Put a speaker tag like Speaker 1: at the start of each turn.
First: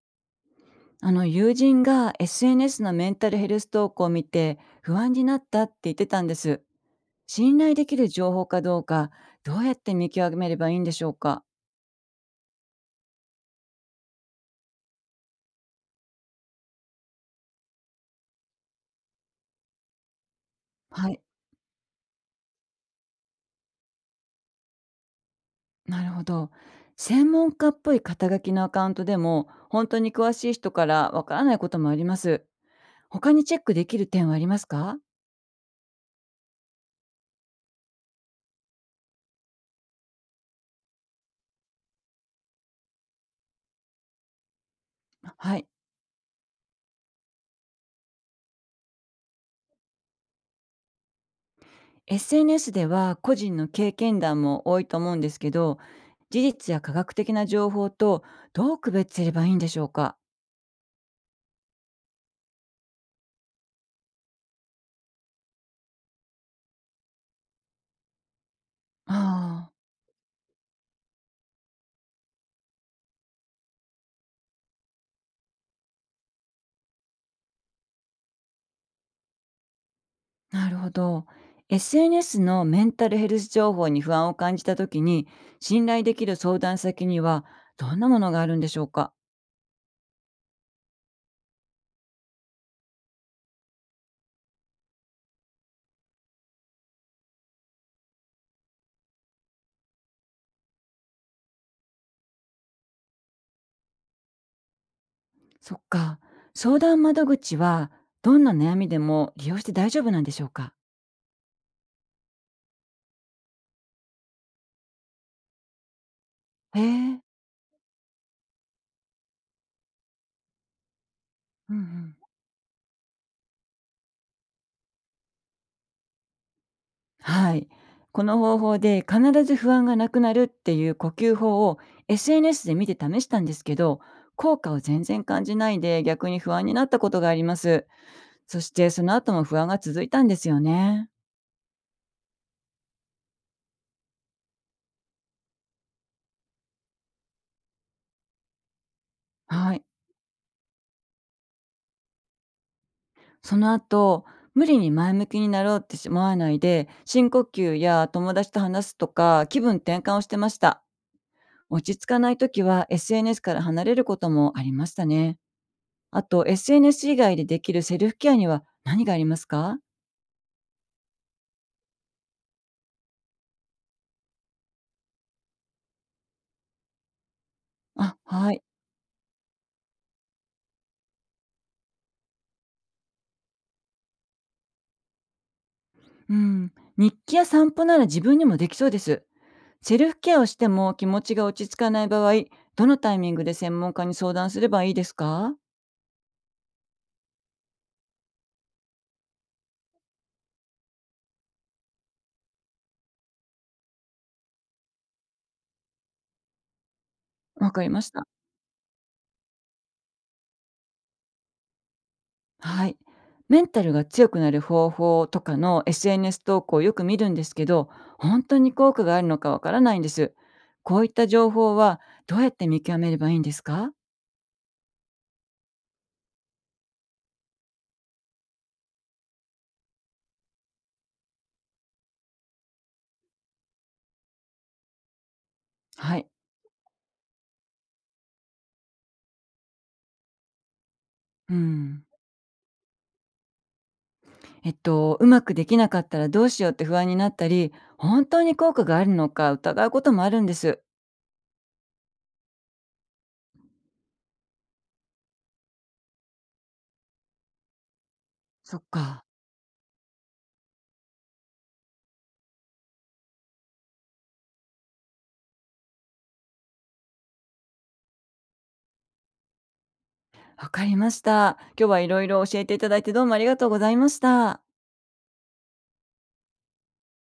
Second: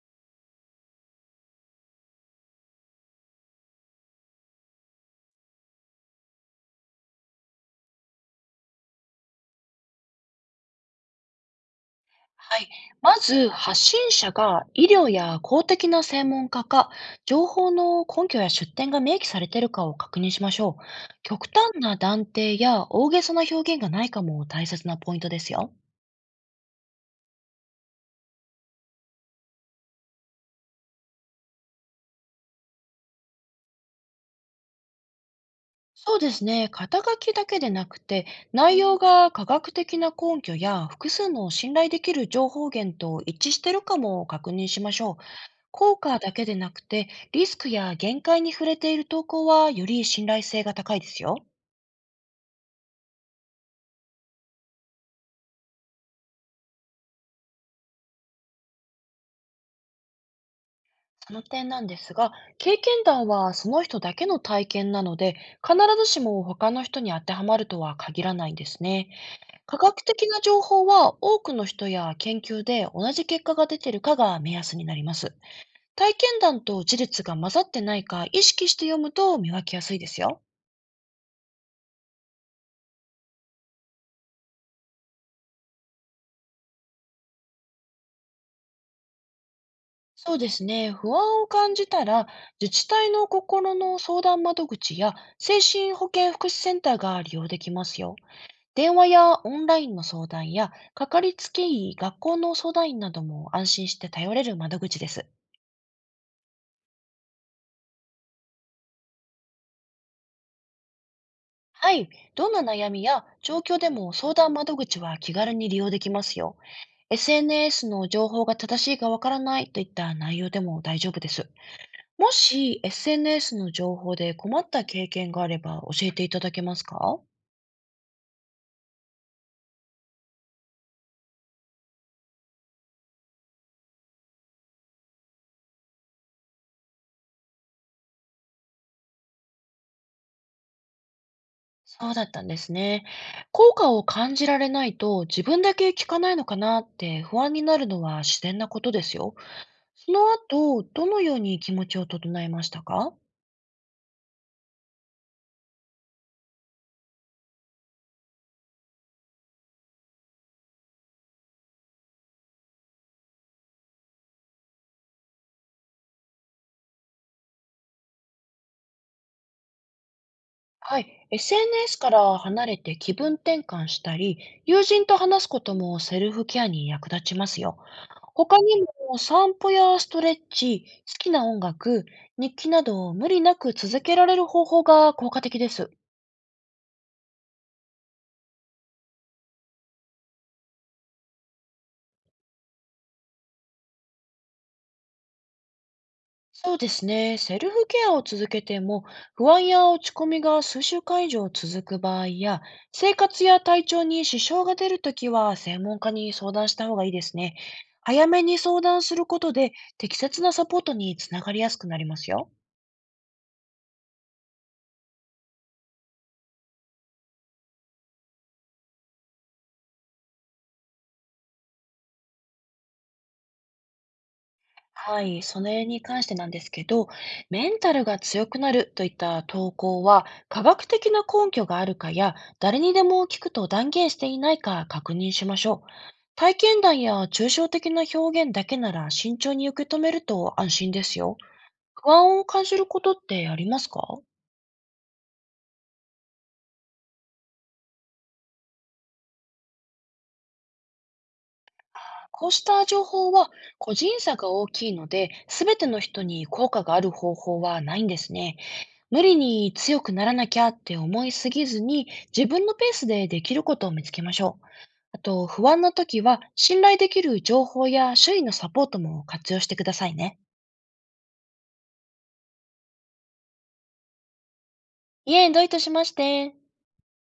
Speaker 1: あの友人が SNS のメンタルヘルス投稿を見て不安になったって言ってたんです。信頼できる情報かどうか、どうやって見極めればいいんでしょうか？
Speaker 2: はい。まず、発信者が医療や公的な専門家か、情報の根拠や出典が明記されているかを確認しましょう。
Speaker 1: はい、
Speaker 2: 極端な断定や大げさな表現がないかも大切なポイントですよ。
Speaker 1: なるほど。専門家っぽい肩書きのアカウントでも本当に詳しい人からわからないこともあります。他にチェックできる点はありますか？
Speaker 2: そうですね。肩書きだけでなくて、内容が科学的な根拠や複数の信頼できる情報源と一致しているかも確認しましょう。
Speaker 1: はい。
Speaker 2: 効果だけでなくて、リスクや限界に触れている投稿はより信頼性が高いですよ。
Speaker 1: SNS では個人の経験談も多いと思うんですけど、事実や科学的な情報と、どう区別すればいいんでしょうか？
Speaker 2: その点なんですが、経験談はその人だけの体験なので、必ずしも他の人に当てはまるとは限らないんですね。
Speaker 1: ああ、
Speaker 2: 科学的な情報は多くの人や研究で同じ結果が出てるかが目安になります。体験談と事実が混ざってないか意識して読むと見分けやすいですよ。
Speaker 1: なるほど。SNS のメンタルヘルス情報に不安を感じた時に、信頼できる相談先には、どんなものがあるんでしょうか？
Speaker 2: そうですね。不安を感じたら、自治体の心の相談窓口や精神保健福祉センターが利用できますよ。電話やオンラインの相談や、かかりつけ医、学校の相談員なども安心して頼れる窓口です。
Speaker 1: そっか。相談窓口は、どんな悩みでも利用して大丈夫なんでしょうか？
Speaker 2: はい。どんな悩みや状況でも相談窓口は気軽に利用できますよ。
Speaker 1: へえ。
Speaker 2: SNS の情報が正しいかわからないといった内容でも大丈夫です。
Speaker 1: うんうん。
Speaker 2: もし SNS の情報で困った経験があれば教えていただけますか？
Speaker 1: はい。この方法で必ず不安がなくなるっていう呼吸法を SNS で見て試したんですけど、効果を全然感じないで逆に不安になったことがあります。そしてその後も不安が続いたんですよね。
Speaker 2: そうだったんですね。効果を感じられないと自分だけ聞かないのかなって不安になるのは自然なことですよ。
Speaker 1: はい。
Speaker 2: その後、どのように気持ちを整えましたか？
Speaker 1: その後、無理に前向きになろうってしまわないで、深呼吸や友達と話すとか、気分転換をしてました。落ち着かない時は SNS から離れることもありましたね。あと、SNS 以外でできるセルフケアには何がありますか？
Speaker 2: はい、SNS から離れて気分転換したり、友人と話すこともセルフケアに役立ちますよ。
Speaker 1: あ、は
Speaker 2: 他
Speaker 1: い。
Speaker 2: にも散歩やストレッチ、好きな音楽、日記などを無理なく続けられる方法が効果的です。
Speaker 1: うん。日記や散歩なら自分にもできそうです。セルフケアをしても気持ちが落ち着かない場合、どのタイミングで専門家に相談すればいいですか？
Speaker 2: そうですね。セルフケアを続けても、不安や落ち込みが数週間以上続く場合や、生活や体調に支障が出るときは、専門家に相談した方がいいですね。
Speaker 1: わかりました。
Speaker 2: 早めに相談することで、適切なサポートにつながりやすくなりますよ。
Speaker 1: はい。メンタルが強くなる方法とかの SNS 投稿をよく見るんですけど、本当に効果があるのかわからないんです。こういった情報は、どうやって見極めればいいんですか？
Speaker 2: はい、それに関してなんですけど、メンタルが強くなるといった投稿は、科学的な根拠があるかや、誰にでも聞くと断言していないか確認しましょう。
Speaker 1: はい。
Speaker 2: 体験談や抽象的な表現だけなら慎重に受け止めると安心ですよ。
Speaker 1: うん。
Speaker 2: 不安を感じることってありますか？
Speaker 1: うまくできなかったらどうしようって不安になったり、本当に効果があるのか疑うこともあるんです。
Speaker 2: こうした情報は個人差が大きいので、すべての人に効果がある方法はないんですね。
Speaker 1: そっ
Speaker 2: 無
Speaker 1: か。
Speaker 2: 理に強くならなきゃって思いすぎずに、自分のペースでできることを見つけましょう。あと、不安な時は、信頼できる情報や周囲のサポートも活用してくださいね。
Speaker 1: わかりました。今日はいろいろ教えていただいてどうもありがとうございました。
Speaker 2: いえ、どういたしまして。